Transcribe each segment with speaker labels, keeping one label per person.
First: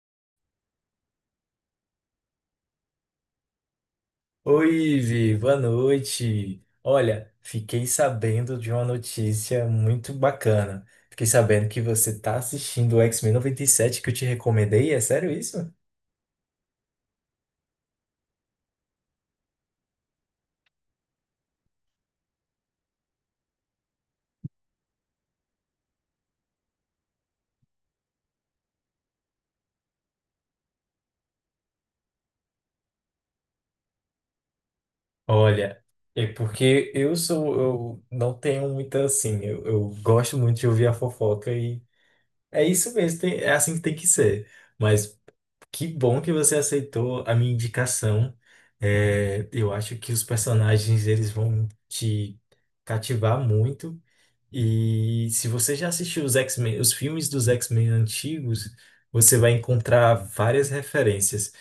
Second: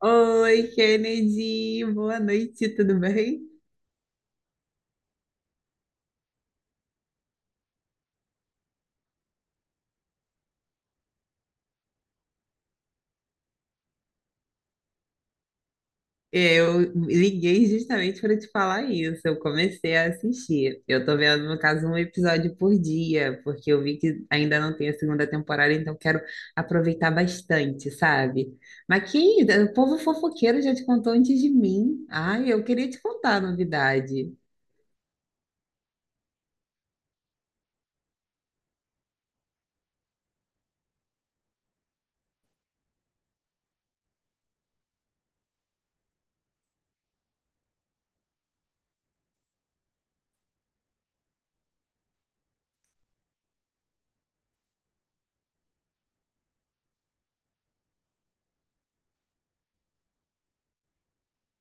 Speaker 1: Oi, Kennedy, boa noite, tudo bem?
Speaker 2: Oi, Vi, boa noite. Olha, fiquei sabendo de uma notícia muito bacana. Fiquei sabendo que você tá assistindo o X-Men 97 que eu te recomendei. É sério isso?
Speaker 1: Eu liguei justamente para te falar isso. Eu comecei a assistir. Eu tô vendo, no caso, um episódio por dia, porque eu vi que ainda não tem a segunda temporada, então quero aproveitar bastante, sabe? Mas que o povo fofoqueiro já te contou antes de mim. Ai, eu queria te contar a novidade.
Speaker 2: Olha, é porque eu não tenho muita assim, eu gosto muito de ouvir a fofoca e é isso mesmo, é assim que tem que ser. Mas que bom que você aceitou a minha indicação. É, eu acho que os personagens eles vão te cativar muito. E se você já assistiu os X-Men, os filmes dos X-Men antigos, você vai encontrar várias referências.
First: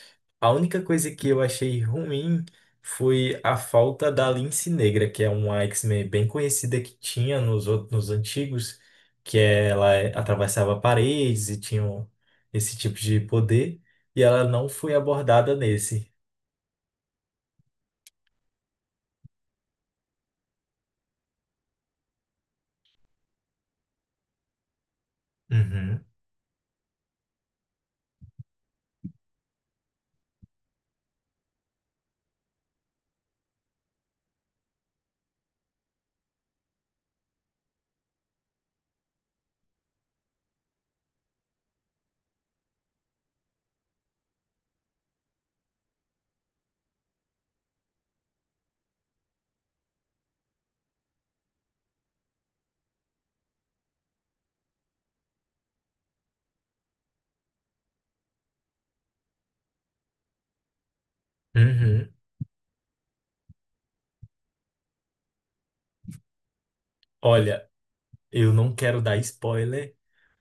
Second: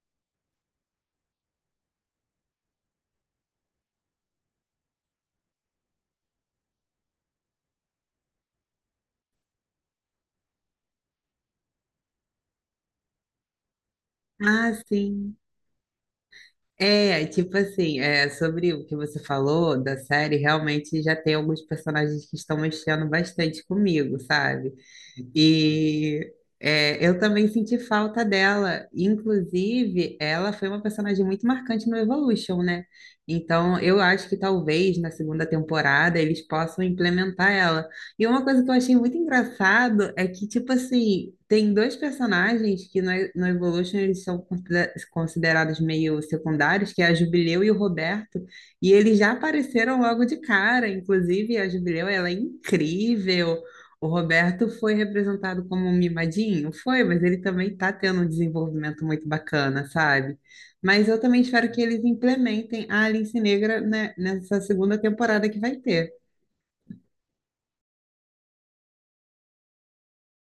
Speaker 2: A única coisa que eu achei ruim foi a falta da Lince Negra, que é uma X-Men bem conhecida que tinha nos antigos, que atravessava paredes e tinha esse tipo de poder, e ela não
Speaker 1: Ah,
Speaker 2: foi
Speaker 1: sim.
Speaker 2: abordada nesse.
Speaker 1: Tipo assim, sobre o que você falou da série, realmente já tem alguns personagens que estão mexendo bastante comigo, sabe?
Speaker 2: Uhum,
Speaker 1: E eu também senti falta dela. Inclusive, ela foi uma personagem muito marcante no Evolution, né? Então, eu acho que talvez na segunda temporada eles possam implementar ela. E uma coisa que eu achei muito engraçado é que, tipo assim, tem dois personagens que no, no Evolution eles são considerados meio secundários, que é a Jubileu e o Roberto, e eles já apareceram logo de cara. Inclusive, a Jubileu, ela é incrível. O Roberto foi representado como um mimadinho? Foi, mas ele também tá tendo um desenvolvimento muito bacana, sabe? Mas eu também espero que eles
Speaker 2: uhum.
Speaker 1: implementem a Alice Negra, né, nessa segunda temporada que vai ter.
Speaker 2: Olha, eu não quero dar spoiler.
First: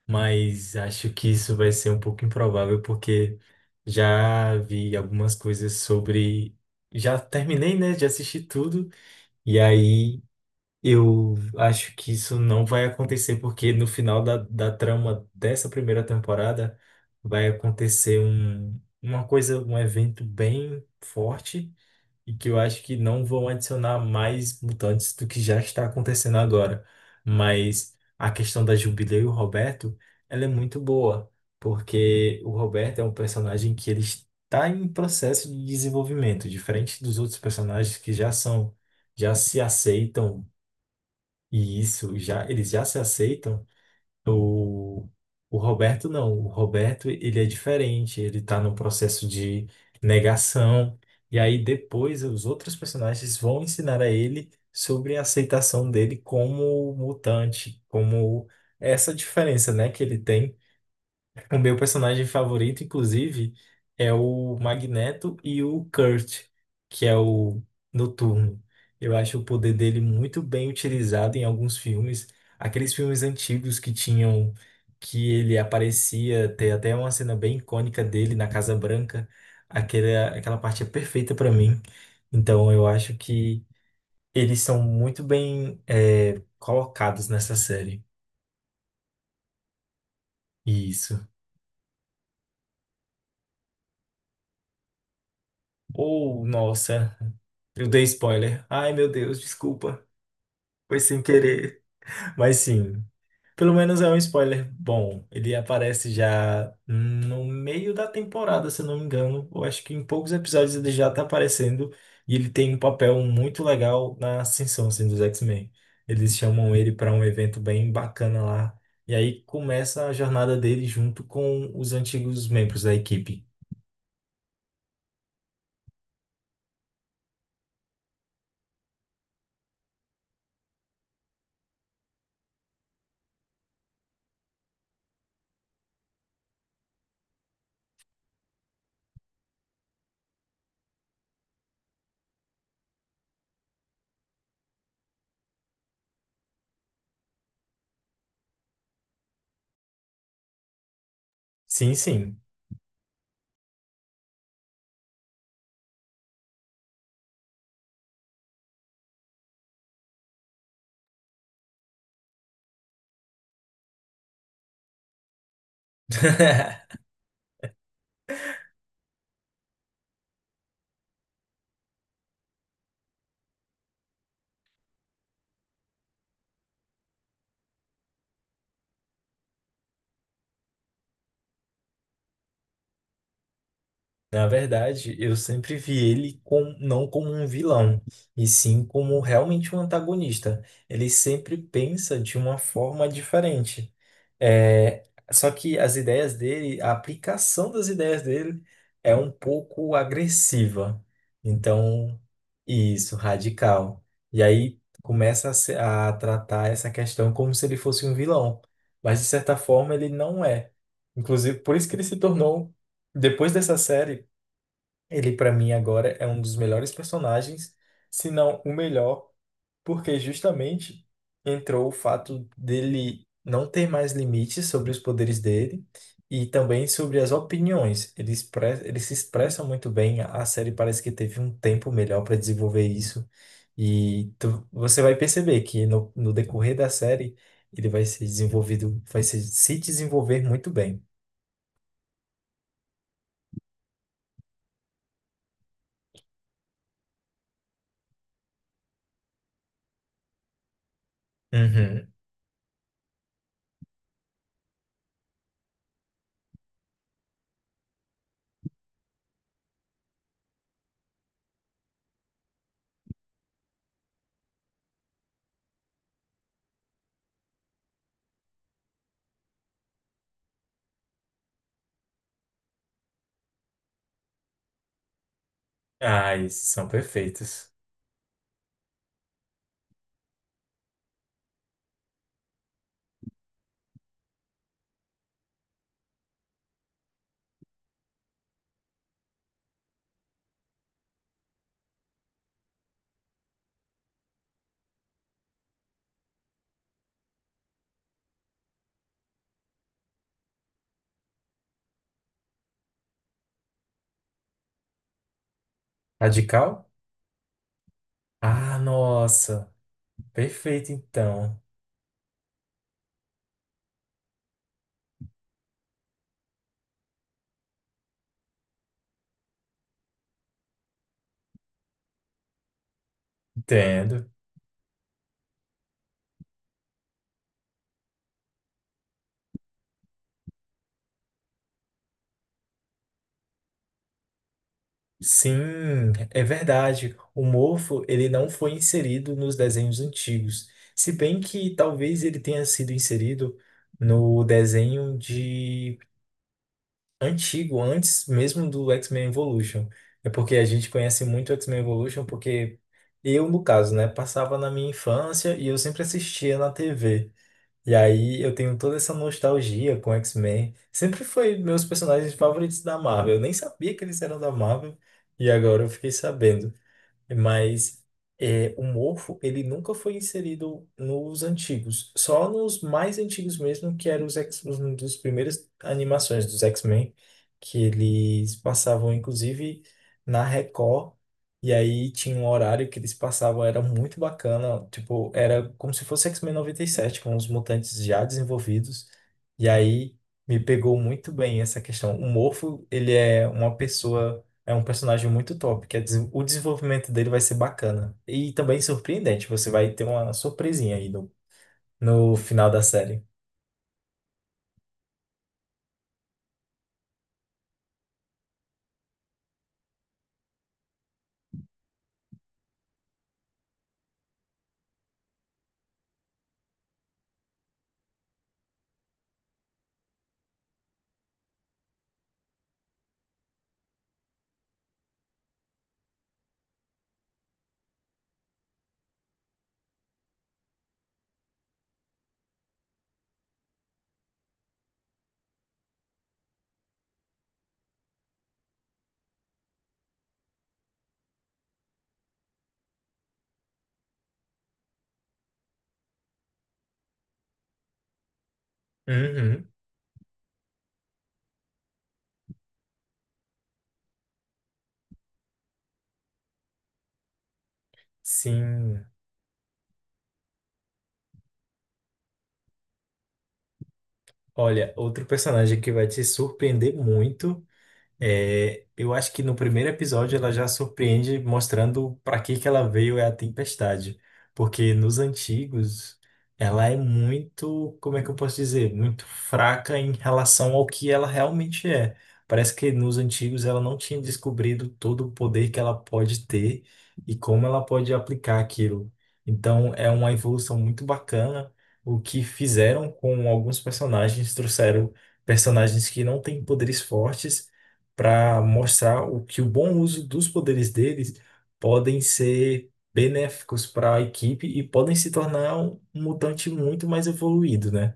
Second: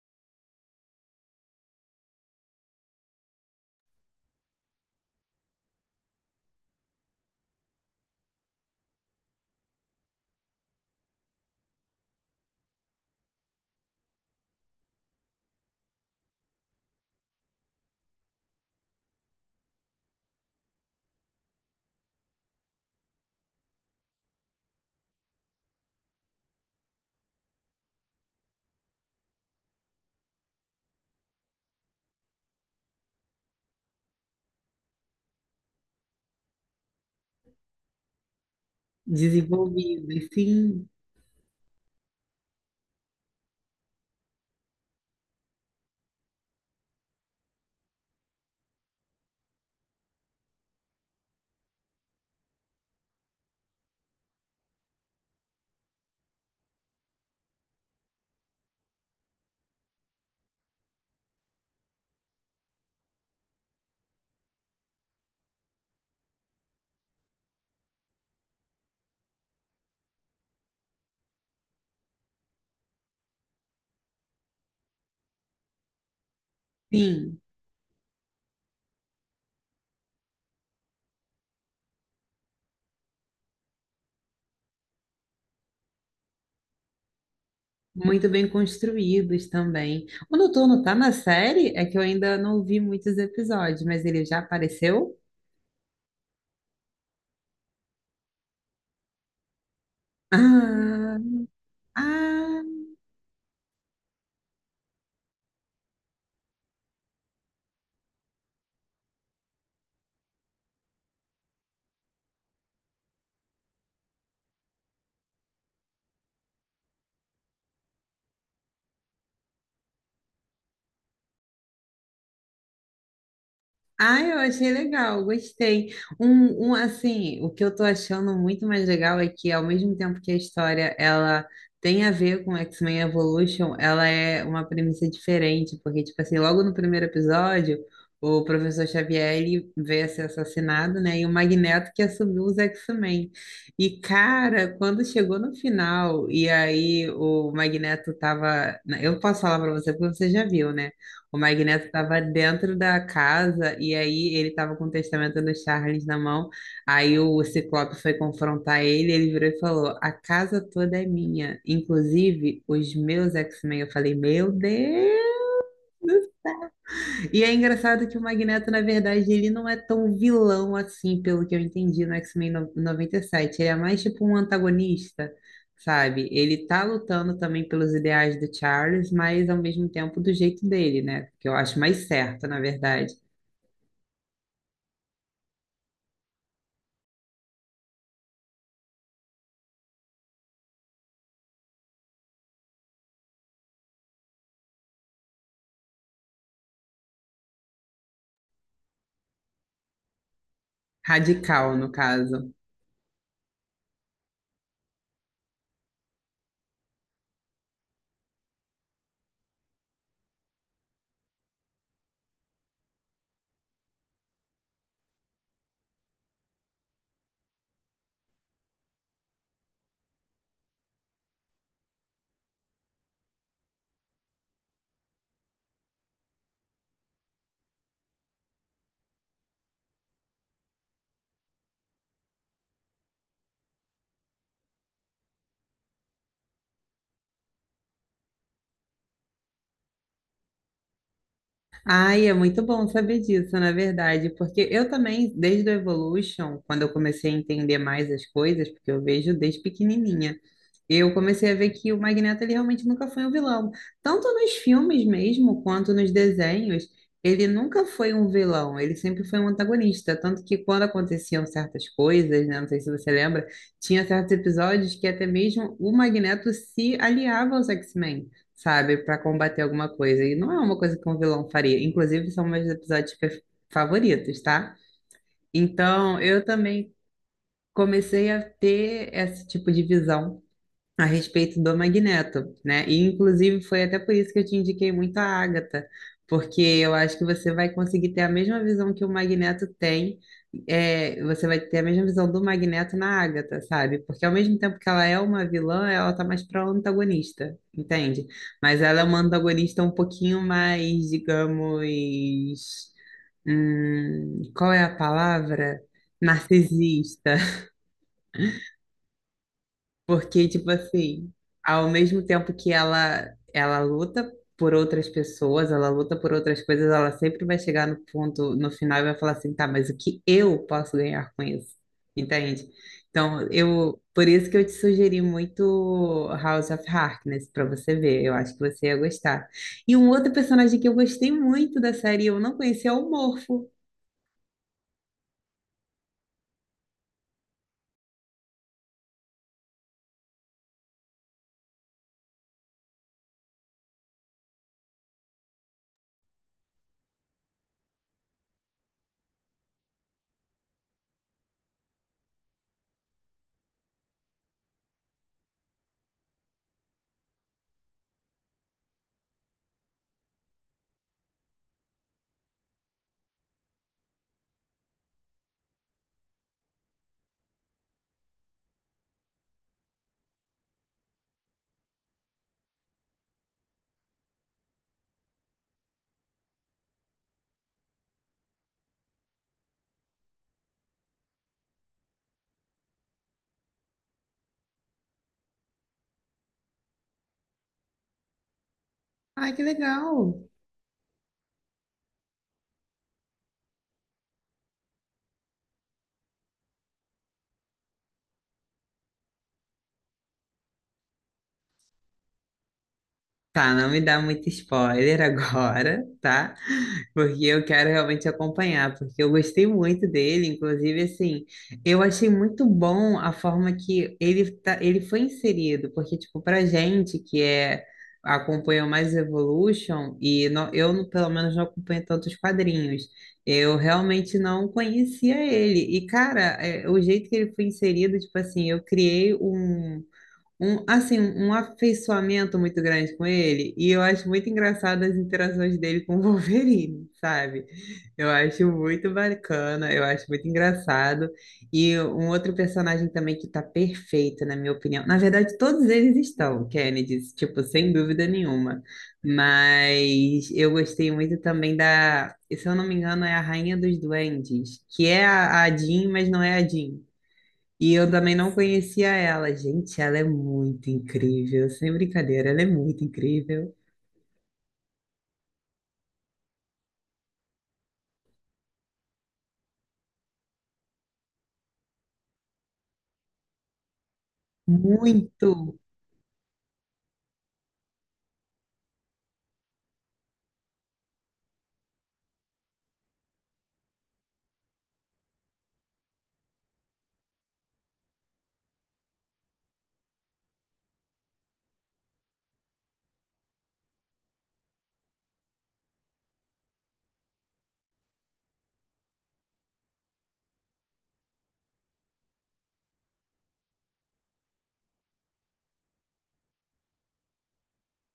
Speaker 2: Mas acho que isso vai ser um pouco improvável, porque já vi algumas coisas sobre. Já terminei, né? Já assisti tudo. E aí eu acho que isso não vai acontecer, porque no final da trama dessa primeira temporada vai acontecer uma coisa, um evento bem forte e que eu acho que não vão adicionar mais mutantes do que já está acontecendo agora. Mas a questão da Jubileu e o Roberto, ela é muito boa, porque o Roberto é um personagem que ele está em processo de desenvolvimento, diferente dos outros personagens que já são, já se
Speaker 1: Desenvolvidos,
Speaker 2: aceitam,
Speaker 1: sim,
Speaker 2: e isso, já, eles já se aceitam o, o Roberto não. O Roberto, ele é diferente. Ele tá num processo de negação. E aí depois os outros personagens vão ensinar a ele sobre a aceitação dele como mutante, como essa diferença, né, que ele tem. O meu personagem favorito, inclusive, é o Magneto e o Kurt, que é o Noturno. Eu acho o poder dele muito bem utilizado em alguns filmes. Aqueles filmes antigos que tinham, que ele aparecia, tem até uma cena
Speaker 1: sim.
Speaker 2: bem icônica dele na Casa Branca. Aquela parte é perfeita para mim. Então eu acho que eles são muito bem, colocados nessa série.
Speaker 1: Muito bem construídos também. O Noturno tá na
Speaker 2: Isso.
Speaker 1: série? É que eu ainda não vi muitos episódios, mas ele já apareceu?
Speaker 2: Ou, nossa. Eu dei spoiler. Ai, meu Deus, desculpa. Foi
Speaker 1: Ah,
Speaker 2: sem querer. Mas
Speaker 1: ah.
Speaker 2: sim, pelo menos é um spoiler bom. Ele aparece já no meio da temporada, se eu não me engano. Eu acho que em poucos episódios ele já tá aparecendo. E ele tem um papel muito legal na ascensão, assim, dos X-Men. Eles chamam ele para um evento bem bacana lá. E aí começa a jornada dele junto com os antigos membros da equipe.
Speaker 1: Ah, eu achei legal, gostei. Assim, o que eu tô achando muito mais legal é que, ao mesmo tempo que a história ela tem a ver com X-Men Evolution, ela é uma premissa diferente, porque, tipo assim, logo no primeiro episódio, o professor Xavier ele veio a ser assassinado, né? E o Magneto que assumiu os X-Men. E, cara, quando chegou no final, e aí o Magneto tava. Eu posso falar pra você porque você já viu, né? O Magneto
Speaker 2: Sim,
Speaker 1: estava
Speaker 2: sim.
Speaker 1: dentro da casa e aí ele estava com o testamento do Charles na mão. Aí o Ciclope foi confrontar ele, ele virou e falou: A casa toda é minha, inclusive os meus X-Men. Eu falei: Meu Deus! E é engraçado que o Magneto, na verdade, ele não é tão vilão assim, pelo que eu entendi no X-Men no- 97. Ele é mais tipo um antagonista, sabe? Ele tá lutando também pelos ideais do Charles, mas ao mesmo tempo do jeito dele, né? Que eu acho mais certo, na verdade.
Speaker 2: Na verdade, eu sempre vi ele com, não como um vilão, e sim como realmente um antagonista. Ele sempre pensa de uma forma diferente. É, só que as ideias dele, a aplicação das ideias dele é um pouco agressiva.
Speaker 1: Radical, no
Speaker 2: Então,
Speaker 1: caso.
Speaker 2: isso, radical. E aí começa a, se- a tratar essa questão como se ele fosse um vilão. Mas, de certa forma, ele não é. Inclusive, por isso que ele se tornou, depois dessa série. Ele, pra mim, agora é um dos melhores personagens, se não o melhor, porque justamente entrou o fato dele não ter mais limites sobre os poderes dele e também sobre as opiniões. Ele se expressa muito bem, a série parece que teve um tempo melhor para desenvolver isso. E você vai perceber que no decorrer da série ele vai ser desenvolvido, vai se desenvolver muito bem.
Speaker 1: Ai, é muito bom saber disso, na verdade, porque eu também, desde o Evolution, quando eu comecei a entender mais as coisas, porque eu vejo desde pequenininha, eu comecei a ver que o
Speaker 2: Uhum.
Speaker 1: Magneto ele realmente nunca foi um vilão. Tanto nos filmes mesmo, quanto nos desenhos, ele nunca foi um vilão, ele sempre foi um antagonista. Tanto que quando aconteciam certas coisas, né, não sei se você lembra, tinha certos episódios que até mesmo o Magneto se aliava aos X-Men, sabe, pra combater alguma coisa. E não é uma coisa que um vilão faria. Inclusive, são meus favoritos, tá? Então,
Speaker 2: Ah,
Speaker 1: eu
Speaker 2: esses são
Speaker 1: também
Speaker 2: perfeitos.
Speaker 1: comecei a ter esse tipo de visão a respeito do Magneto, né? E inclusive foi até por isso que eu te indiquei muito a Agatha, porque eu acho que você vai conseguir ter a mesma visão que o Magneto tem, é, você vai ter a mesma visão do Magneto na Agatha, sabe? Porque ao mesmo tempo que ela é uma vilã, ela tá mais pra antagonista, entende? Mas ela é uma antagonista um pouquinho mais, digamos, qual é a palavra?
Speaker 2: Radical?
Speaker 1: Narcisista,
Speaker 2: Ah, nossa.
Speaker 1: porque, tipo
Speaker 2: Perfeito,
Speaker 1: assim,
Speaker 2: então.
Speaker 1: ao mesmo tempo ela luta por outras pessoas, ela luta por outras coisas, ela sempre vai chegar no ponto, no final, e vai falar assim, tá, mas o que eu posso ganhar com isso? Entende? Então,
Speaker 2: Entendo.
Speaker 1: por isso que eu te sugeri muito House of Harkness, pra você ver, eu acho que você ia gostar. E um outro personagem que eu gostei muito da série, eu não conhecia, é o Morfo.
Speaker 2: Sim, é verdade. O Morpho, ele não foi inserido nos desenhos antigos. Se bem que talvez ele tenha sido inserido no desenho de antigo, antes mesmo do X-Men Evolution. É porque a gente conhece muito o X-Men Evolution porque eu, no caso, né, passava na minha infância e eu sempre assistia na TV. E aí eu tenho toda essa nostalgia com X-Men. Sempre foi meus personagens favoritos da Marvel. Eu nem sabia que eles eram da Marvel e agora eu fiquei sabendo. Mas é, o morfo, ele nunca foi inserido nos antigos, só nos mais antigos mesmo, que eram um dos primeiras animações dos X-Men, que eles passavam, inclusive, na Record, e aí tinha um horário que eles passavam, era muito bacana, tipo, era como se fosse X-Men 97 com os mutantes já desenvolvidos,
Speaker 1: Ai, que
Speaker 2: e aí
Speaker 1: legal!
Speaker 2: me pegou muito bem essa questão. O morfo, ele é uma pessoa é um personagem muito top, que é o desenvolvimento dele vai ser bacana. E também surpreendente, você vai ter uma surpresinha aí no final da série.
Speaker 1: Tá, não me dá muito spoiler agora, tá? Porque eu quero realmente acompanhar, porque eu gostei muito dele, inclusive, assim, eu achei muito bom a forma que ele, tá, ele foi inserido, porque, tipo, pra gente que é, acompanhou mais Evolution, e não- eu, não- pelo menos, não acompanho tantos quadrinhos, eu realmente não conhecia ele, e, cara, é, o jeito que ele foi inserido, tipo assim, eu criei um afeiçoamento muito grande com ele, e eu acho muito engraçado as interações dele com o Wolverine, sabe? Eu acho muito bacana, eu acho muito engraçado. E um outro personagem também que tá perfeito, na minha opinião. Na verdade, todos eles estão, Kennedy, tipo, sem dúvida nenhuma.
Speaker 2: Uhum,
Speaker 1: Mas eu gostei muito também se eu não me engano, é a Rainha dos Duendes, que é a Jean, mas não é a Jean. E eu também não
Speaker 2: sim.
Speaker 1: conhecia ela. Gente, ela é muito incrível, sem brincadeira, ela é muito incrível.
Speaker 2: Olha, outro personagem que vai te surpreender muito. É, eu acho que no primeiro episódio ela já surpreende mostrando para que que ela veio é a tempestade, porque nos
Speaker 1: Muito!
Speaker 2: antigos ela é muito, como é que eu posso dizer, muito fraca em relação ao que ela realmente é. Parece que nos antigos ela não tinha descobrido todo o poder que ela pode ter e como ela pode aplicar aquilo. Então é uma evolução muito bacana o que fizeram com alguns personagens, trouxeram personagens que não têm poderes fortes para mostrar o que o bom uso dos poderes deles podem ser benéficos para a equipe e podem se tornar um mutante muito mais evoluído, né?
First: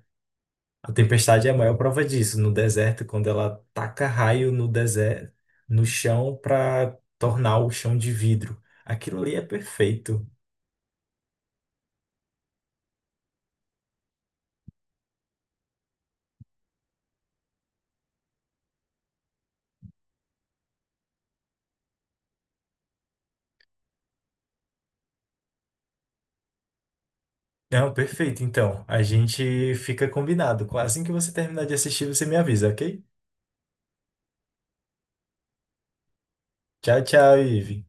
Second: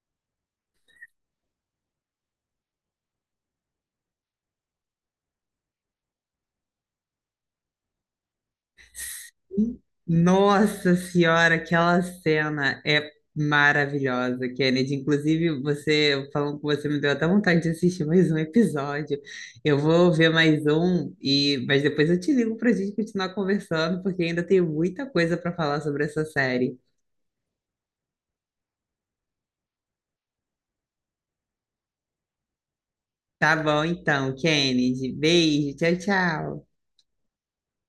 Speaker 2: A Tempestade é a maior prova disso, no deserto, quando ela taca raio no deserto, no chão para tornar o chão de vidro. Aquilo ali é perfeito.
Speaker 1: Nossa Senhora, aquela cena é maravilhosa, Kennedy. Inclusive, você falando com você me deu até vontade de assistir mais um episódio. Eu vou ver mais um, e mas depois eu te ligo para a gente continuar conversando, porque ainda tenho muita coisa para falar sobre essa série.
Speaker 2: Não, perfeito. Então, a gente fica combinado. Assim que você terminar de assistir, você me avisa, ok?
Speaker 1: Tá bom, então, Kennedy. Beijo, tchau, tchau.
Speaker 2: Tchau, tchau, Ive.